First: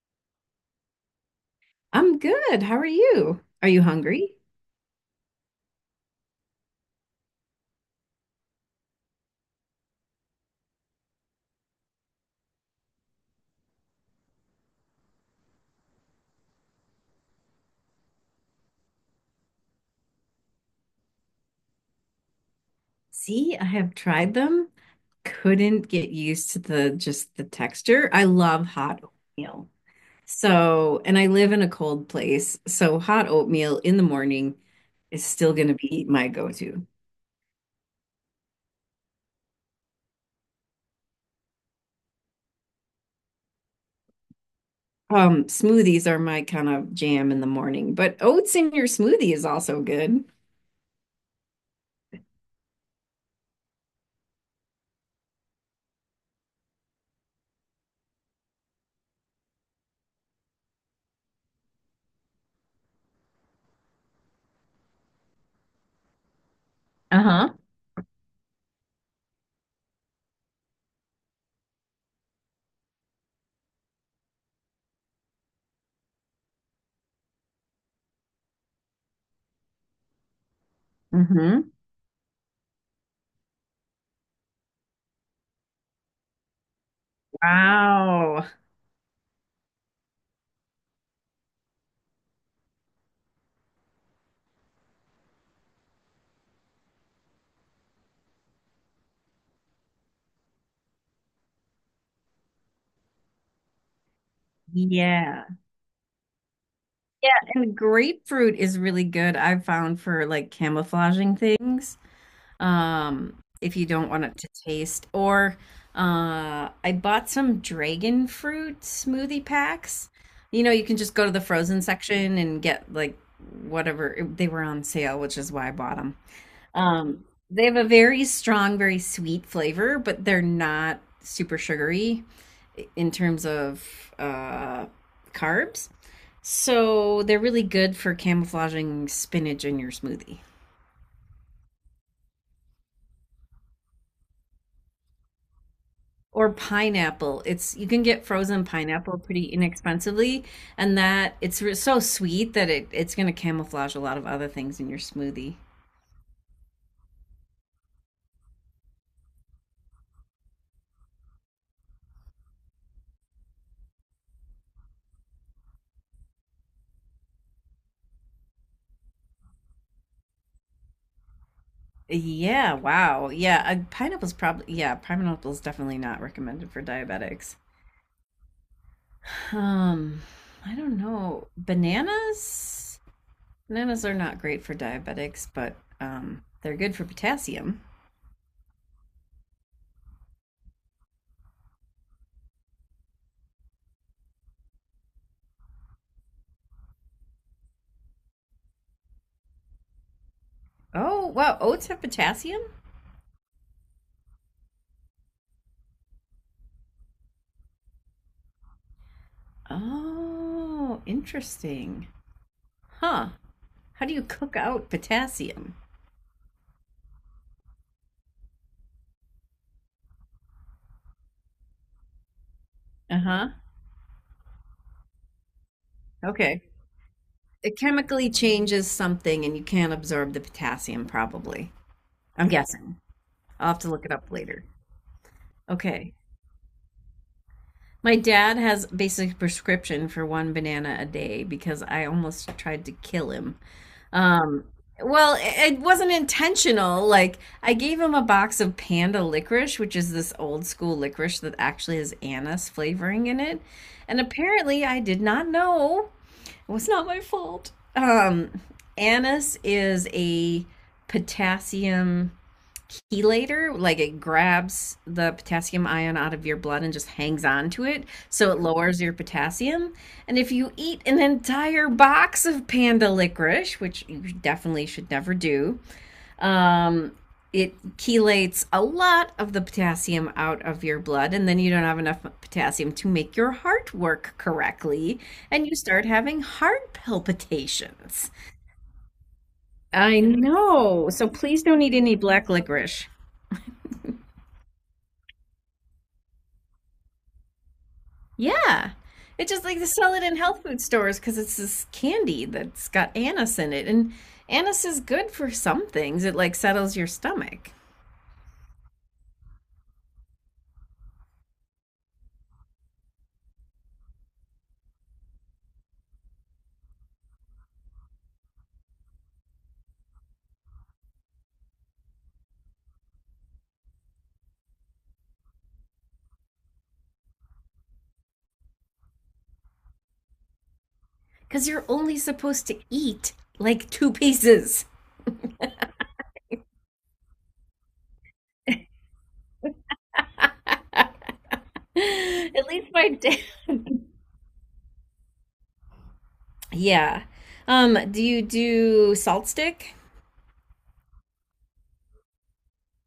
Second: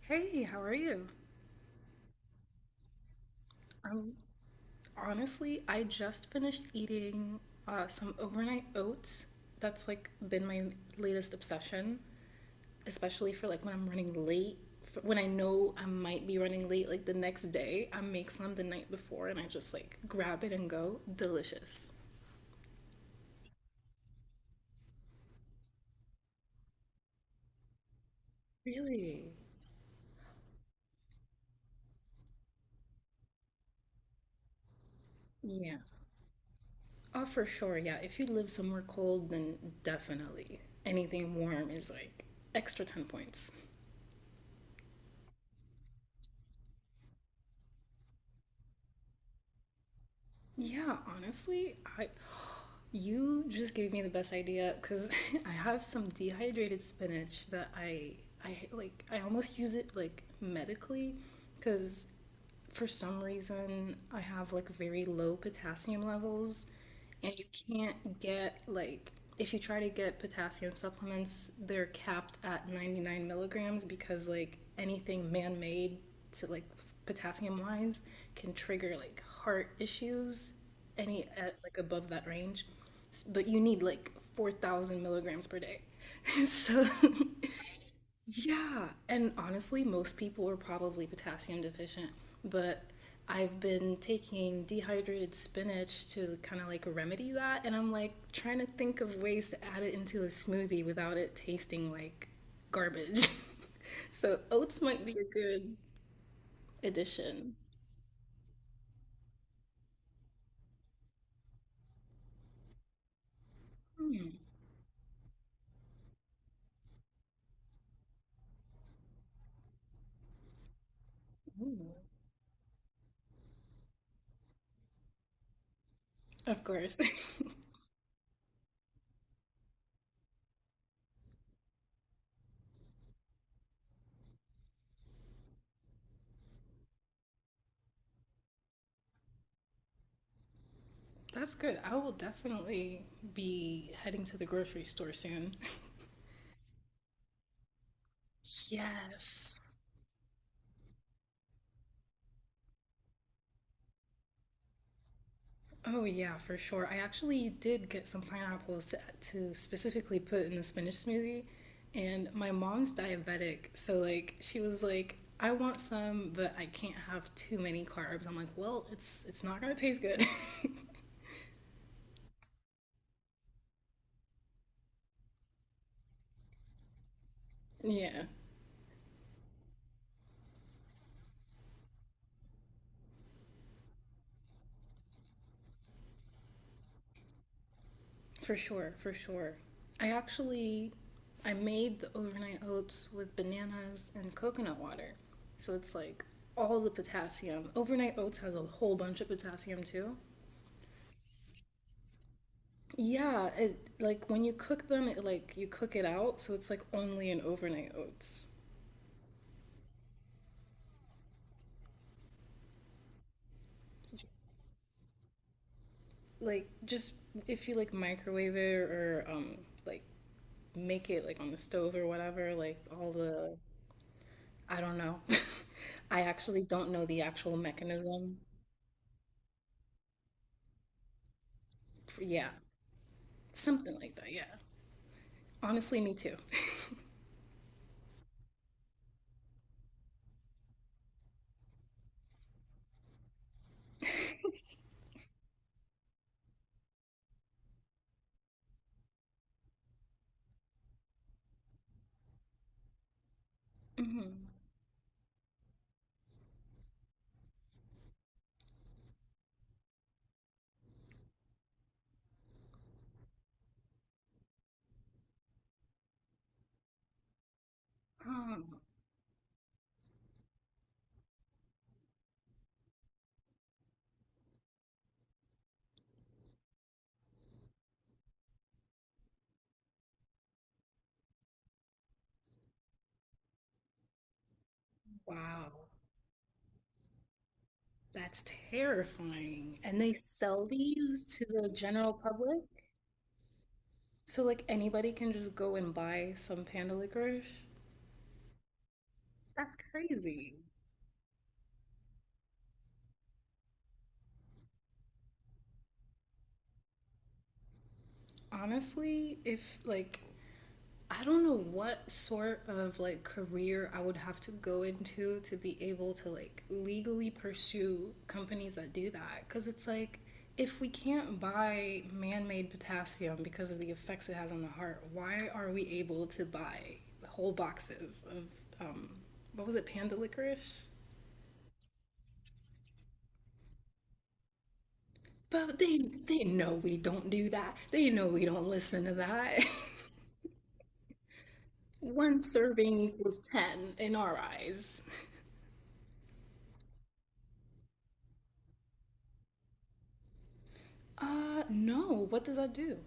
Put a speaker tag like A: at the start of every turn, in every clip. A: Hey, how are you?
B: I'm good. How are you? Are you
A: Um,
B: hungry?
A: Honestly, I just finished eating some overnight oats. That's like been my latest obsession, especially for like when I'm running late. When I know I might be running late, like the next day, I make some the night before and I just like grab it and go. Delicious.
B: See, I have tried them. Couldn't get used to the just the texture. I love hot
A: Really?
B: oatmeal. So, and I live in a cold place, so hot oatmeal in the morning is still going to
A: Yeah.
B: be my go-to.
A: Oh, for sure. Yeah. If you live somewhere cold, then definitely anything warm is like extra 10 points.
B: Smoothies are my kind of jam in the morning, but oats in your smoothie is also good.
A: Yeah, honestly, I you just gave me the best idea because I have some dehydrated spinach that I like I almost use it like medically because for some reason I have like very low potassium levels, and you
B: Uh-huh.
A: can't get like if you try to get potassium supplements, they're capped at 99 milligrams because like anything man-made to like potassium wise can trigger like heart issues any at
B: Hmm.
A: like above that range, but you need like 4,000 milligrams per day. So,
B: Wow.
A: yeah. And honestly, most people are probably potassium deficient, but I've been taking dehydrated spinach to kind of like remedy that. And I'm like trying to think of ways to add it into a smoothie without it tasting like garbage. So, oats might be a
B: Yeah.
A: good
B: Yeah,
A: addition.
B: and grapefruit is really good, I've found, for like camouflaging things. um, if you don't want
A: Mm,
B: it to taste. Or I bought some dragon fruit smoothie packs. You know, you can just go to the frozen section and get like whatever they were on sale, which is why I bought them.
A: of course.
B: Um, they have a very strong, very sweet flavor, but they're not super sugary in terms of carbs. So they're really good for camouflaging spinach in your smoothie.
A: That's good. I will definitely be heading to the grocery store soon.
B: Or pineapple. It's You can get frozen pineapple pretty
A: Yes.
B: inexpensively, and that it's so sweet that it's going to camouflage a lot of other things in your smoothie.
A: Oh yeah, for sure. I actually did get some pineapples to specifically put in the spinach smoothie, and my mom's diabetic, so like she was like, "I want some, but I can't have too many carbs." I'm like, "Well, it's not gonna taste good."
B: Yeah, wow. Yeah, pineapple's definitely not recommended for diabetics.
A: Yeah.
B: Um, I don't know. Bananas? Bananas are not great for diabetics, but they're good for potassium.
A: For sure, for sure. I actually I made the overnight oats with bananas and coconut water. So it's like all the potassium. Overnight oats has a whole bunch of potassium too.
B: Oh, wow, oats have potassium?
A: Yeah, it like when you cook them, it like you cook it out, so it's like only in overnight oats.
B: Oh, interesting. Huh. How do you cook out potassium?
A: Like just if you like microwave it or like make it like on the stove or whatever, like all
B: Uh huh.
A: the I don't know. I actually
B: Okay.
A: don't know the actual
B: It chemically
A: mechanism.
B: changes something and you can't absorb the potassium, probably. I'm
A: Yeah.
B: guessing. I'll have to
A: Something
B: look it
A: like
B: up
A: that, yeah.
B: later.
A: Honestly, me
B: Okay.
A: too.
B: My dad has basic prescription for one banana a day because I almost tried to kill him. Um, well, it wasn't intentional. Like, I gave him a box of panda licorice, which is this old school licorice that actually has anise flavoring in it. And
A: Mhm.
B: apparently, I did not know. It was not my fault. Anise is a potassium chelator. Like, it grabs the potassium ion out of your blood and just hangs on to it. So it
A: Oh,
B: lowers your potassium. And if you eat an entire box of panda licorice, which you definitely should never do, um, it chelates a lot of the potassium out of your blood, and then you don't have enough potassium to make your heart work correctly, and
A: wow.
B: you start having heart palpitations.
A: That's terrifying. And they
B: I
A: sell
B: know.
A: these
B: So
A: to
B: please
A: the
B: don't eat
A: general
B: any black
A: public?
B: licorice.
A: So, like, anybody can just go and buy some panda licorice?
B: Yeah. It's just
A: That's
B: like they sell it in
A: crazy.
B: health food stores because it's this candy that's got anise in it. And anise is good for some things. It like settles your stomach
A: Honestly, if, like, I don't know what sort of like career I would have to go into to be able to like legally pursue companies that do that cuz it's like if we can't buy man-made potassium because of the effects it has on the heart, why are we able to buy whole boxes of um what was it panda licorice?
B: because you're only supposed to eat like two pieces.
A: But they know we don't do that. They know we don't listen to that.
B: At
A: One
B: least
A: serving
B: my
A: equals
B: dad.
A: 10 in our eyes.
B: Yeah. Do you do salt stick?
A: No. What does that do?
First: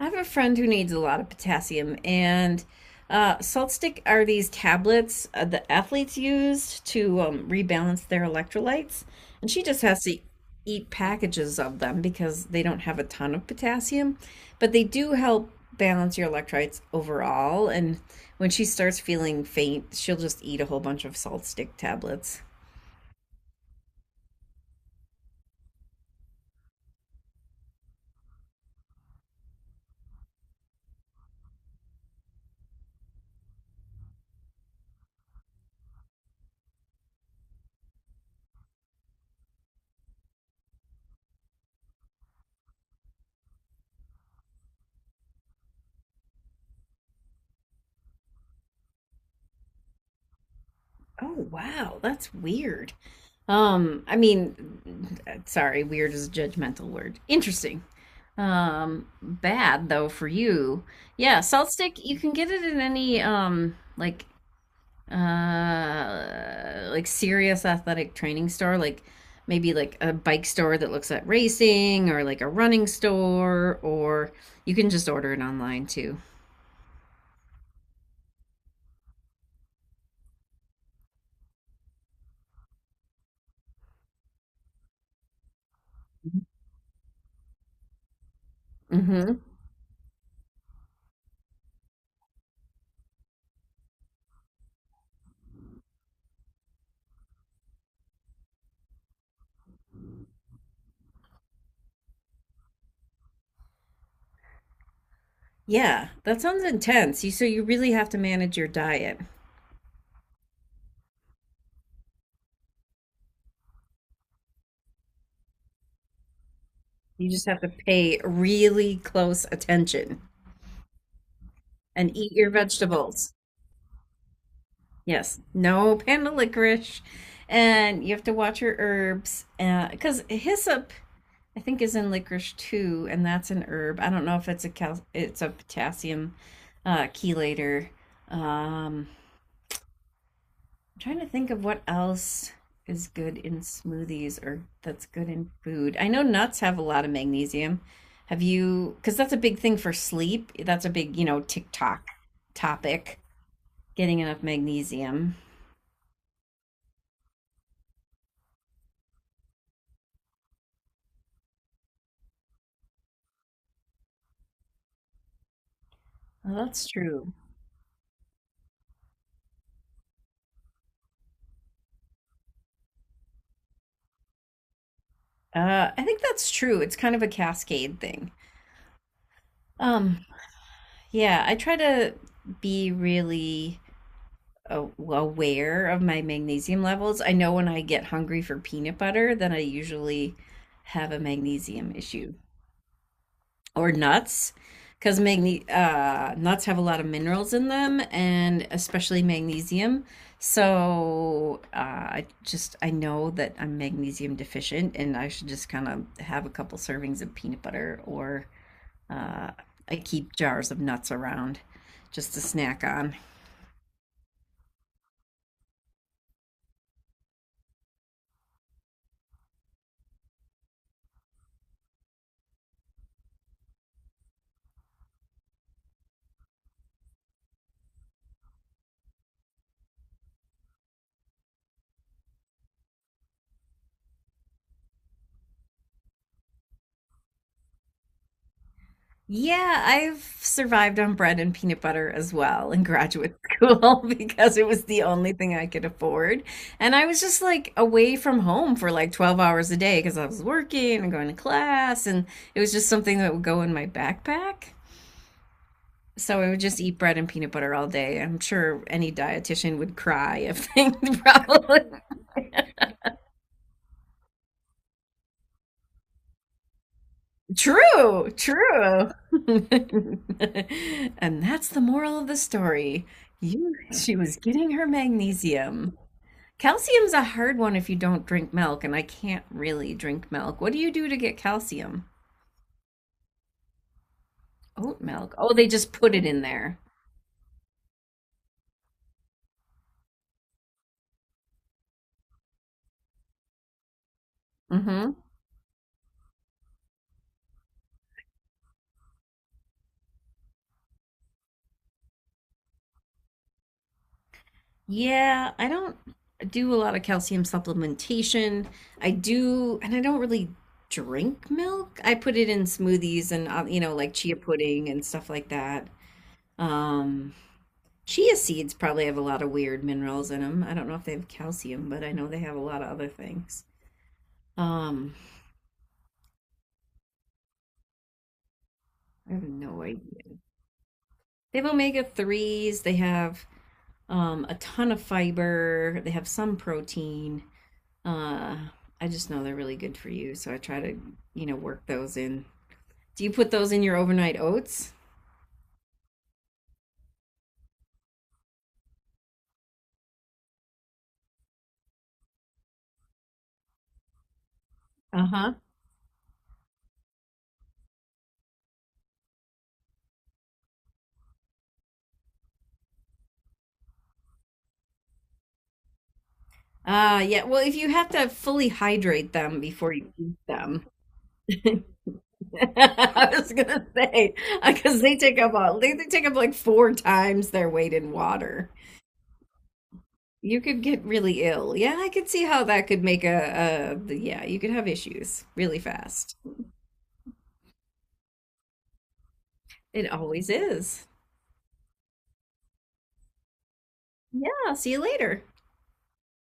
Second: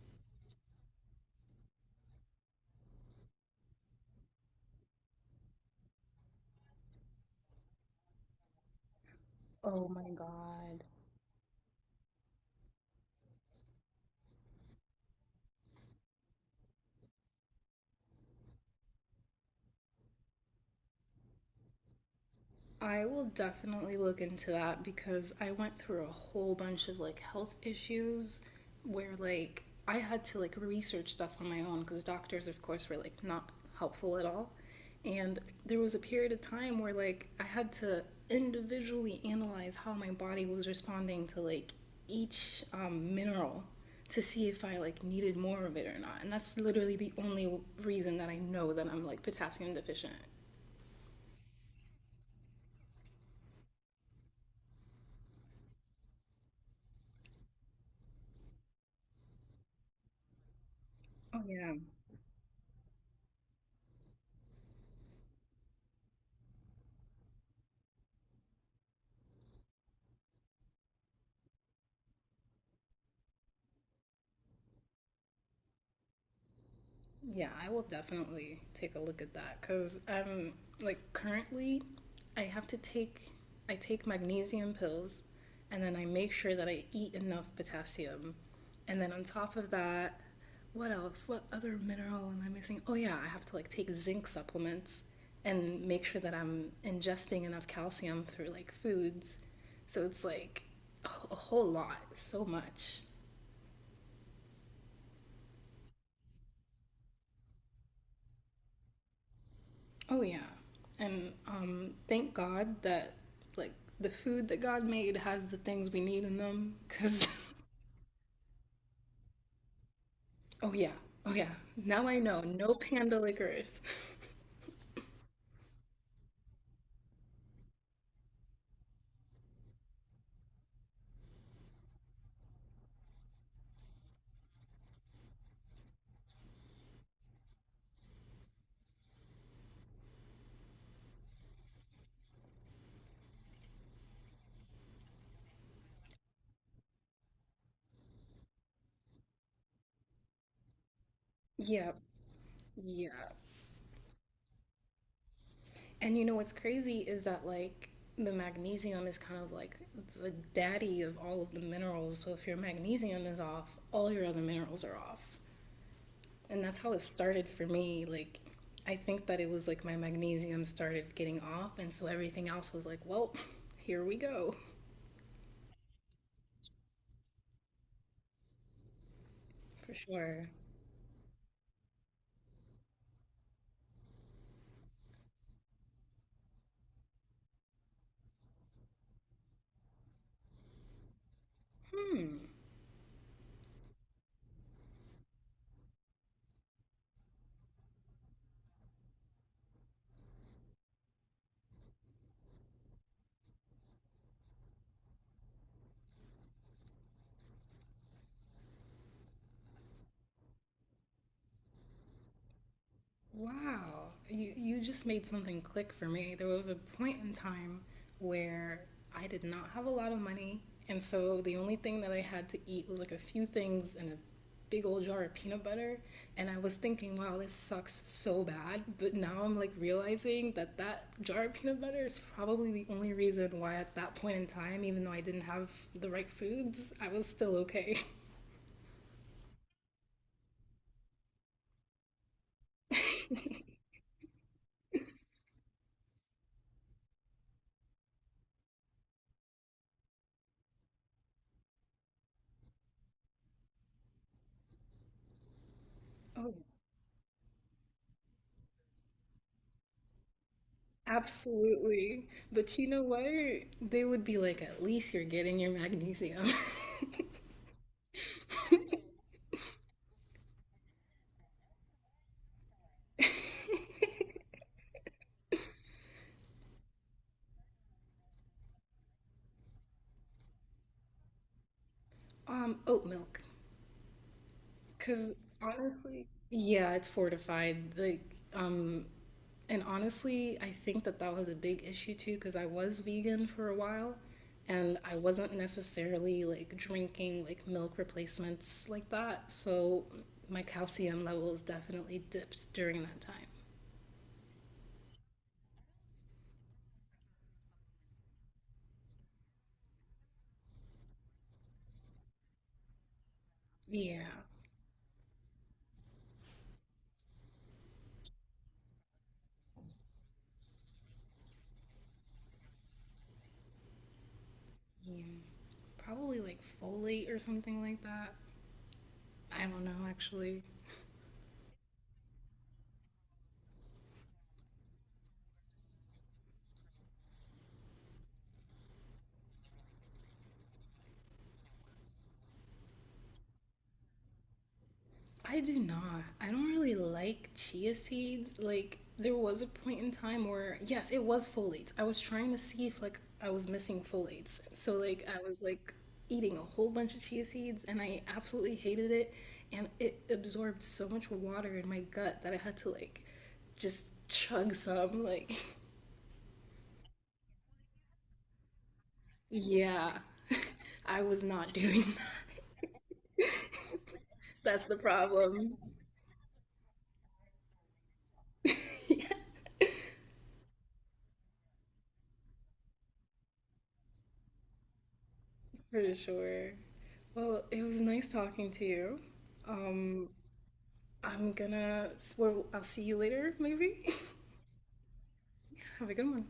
B: I have a friend who needs a lot of potassium, and salt stick are these tablets the athletes use to rebalance their electrolytes. And she just
A: Oh
B: has
A: my
B: to
A: God.
B: eat packages of them because they don't have a ton of potassium, but they do help balance your electrolytes overall. And when she starts feeling faint, she'll just eat a whole bunch of salt stick tablets.
A: I will definitely look into that because I went through a whole bunch of like health issues where like I had to like research stuff on my own because doctors, of course, were like not helpful at all. And there was a period of time where like I had to individually analyze how my body was responding to like each mineral to see if I like needed more of it or not. And that's literally the only reason that I know that I'm like potassium deficient.
B: Oh wow, that's weird. I mean, sorry, weird is a judgmental word. Interesting. Bad though for you. Yeah,
A: Oh,
B: salt
A: yeah.
B: stick. You can get it in any like serious athletic training store, like maybe like a bike store that looks at racing, or like a running store, or you can just order it online too.
A: Yeah, I will definitely take a look at that because I'm like currently, I have to take I take magnesium pills, and then I make sure that I eat enough potassium, and then on
B: Mm-hmm.
A: top of that, what else? What other mineral am I missing? Oh yeah, I have to like take zinc supplements and make sure that I'm ingesting enough calcium through like foods. So it's like a whole lot, so much.
B: Yeah, that sounds intense. You so you really have to manage your diet.
A: Oh yeah. And thank God that like the food that God made has the things we need in them cuz
B: You just have to pay really close attention
A: oh yeah. Oh yeah. Now
B: and
A: I
B: eat
A: know.
B: your
A: No panda
B: vegetables.
A: licorice.
B: Yes, no panda licorice. And you have to watch your herbs. Because hyssop, I think, is in licorice too, and that's an herb. I don't know if it's a potassium chelator. Um, I'm trying to think of what else is good in smoothies or that's good in food. I know nuts have a lot of magnesium. Have you, because that's a big thing for sleep. That's a big
A: Yeah.
B: TikTok topic,
A: Yeah.
B: getting enough magnesium.
A: And you know what's crazy is that like the magnesium is kind of like the daddy of all of the minerals. So if your magnesium is off, all your other minerals are off. And
B: Well,
A: that's
B: that's
A: how it
B: true.
A: started for me. Like, I think that it was like my magnesium started getting off, and so everything else was like, well, here we go,
B: I think that's true. It's kind of a cascade thing.
A: for
B: Um,
A: sure.
B: yeah, I try to be really aware of my magnesium levels. I know when I get hungry for peanut butter, then I usually have a magnesium issue.
A: Hmm.
B: Or nuts, because nuts have a lot of minerals in them, and especially magnesium. So, I know that I'm magnesium deficient and I should just kind of have a couple servings of peanut butter. Or uh, I keep jars of nuts around just to snack on.
A: Wow, you just made something click for me. There was a point in time where I did not have a lot of money, and so the only thing that I had to eat was like a few things and a big old jar of peanut butter. And I was thinking, wow, this sucks so bad. But now I'm like realizing that that jar of peanut butter is probably the only reason why at that point in time, even though I didn't have the right foods, I was still okay.
B: Yeah, I've survived on bread and peanut butter as well in graduate school because it was the only thing I could afford. And I was just like away from home for like 12 hours a day because I was working and going to class, and it was just something that would go in my backpack. So I
A: Oh,
B: would just eat bread and peanut butter all day. I'm sure any dietitian would cry if they probably.
A: absolutely. But you know what? They would be like, at least you're getting your magnesium.
B: True, true. And that's the moral of the story. She was getting her magnesium. Calcium's a hard one if you don't drink milk, and I can't really drink milk. What do you do to get calcium?
A: Oat milk.
B: Oat
A: Because
B: milk. Oh, they just put it
A: honestly,
B: in there.
A: yeah, it's fortified. Like, um, and honestly, I think that that was a big issue too, because I was vegan for a while and
B: Mm-hmm.
A: I wasn't necessarily like drinking like milk replacements like that. So my calcium levels definitely dipped during that time.
B: Yeah, I don't do a lot of calcium supplementation. I do, and I don't really drink milk. I put it in smoothies and, like
A: Yeah.
B: chia pudding and stuff like that. Um, Chia seeds probably have a lot of weird minerals in them. I don't know if they have calcium, but I know they have a lot of other things. Um,
A: Yeah. Probably like folate or something like that.
B: I have
A: I
B: no
A: don't know
B: idea.
A: actually.
B: They have omega omega-3s, they have a ton of fiber, they have some protein. Uh, I just know they're really good for you, so I try to, work those in. Do you put those in your overnight oats?
A: I do not. I don't really like chia seeds. Like there was a point in time where yes, it was folates. I was trying to see if like I was missing folates. So like I
B: Uh-huh.
A: was like eating a whole bunch of chia seeds and I absolutely hated it and it absorbed so much water in my gut that I had to like just chug some like
B: Yeah. Well, if you have to fully hydrate them before you
A: yeah.
B: eat them,
A: I was not doing that.
B: I was gonna say
A: That's the
B: because they take up
A: problem,
B: all they, they take up like 4 times their weight in water. You could get really ill. Yeah, I could see how that could make you could have issues really
A: for
B: fast.
A: sure. Well, it was nice talking to you.
B: It
A: Um,
B: always is.
A: I'm gonna, well, I'll see you later, maybe.
B: Yeah, see you later.
A: Have a good one.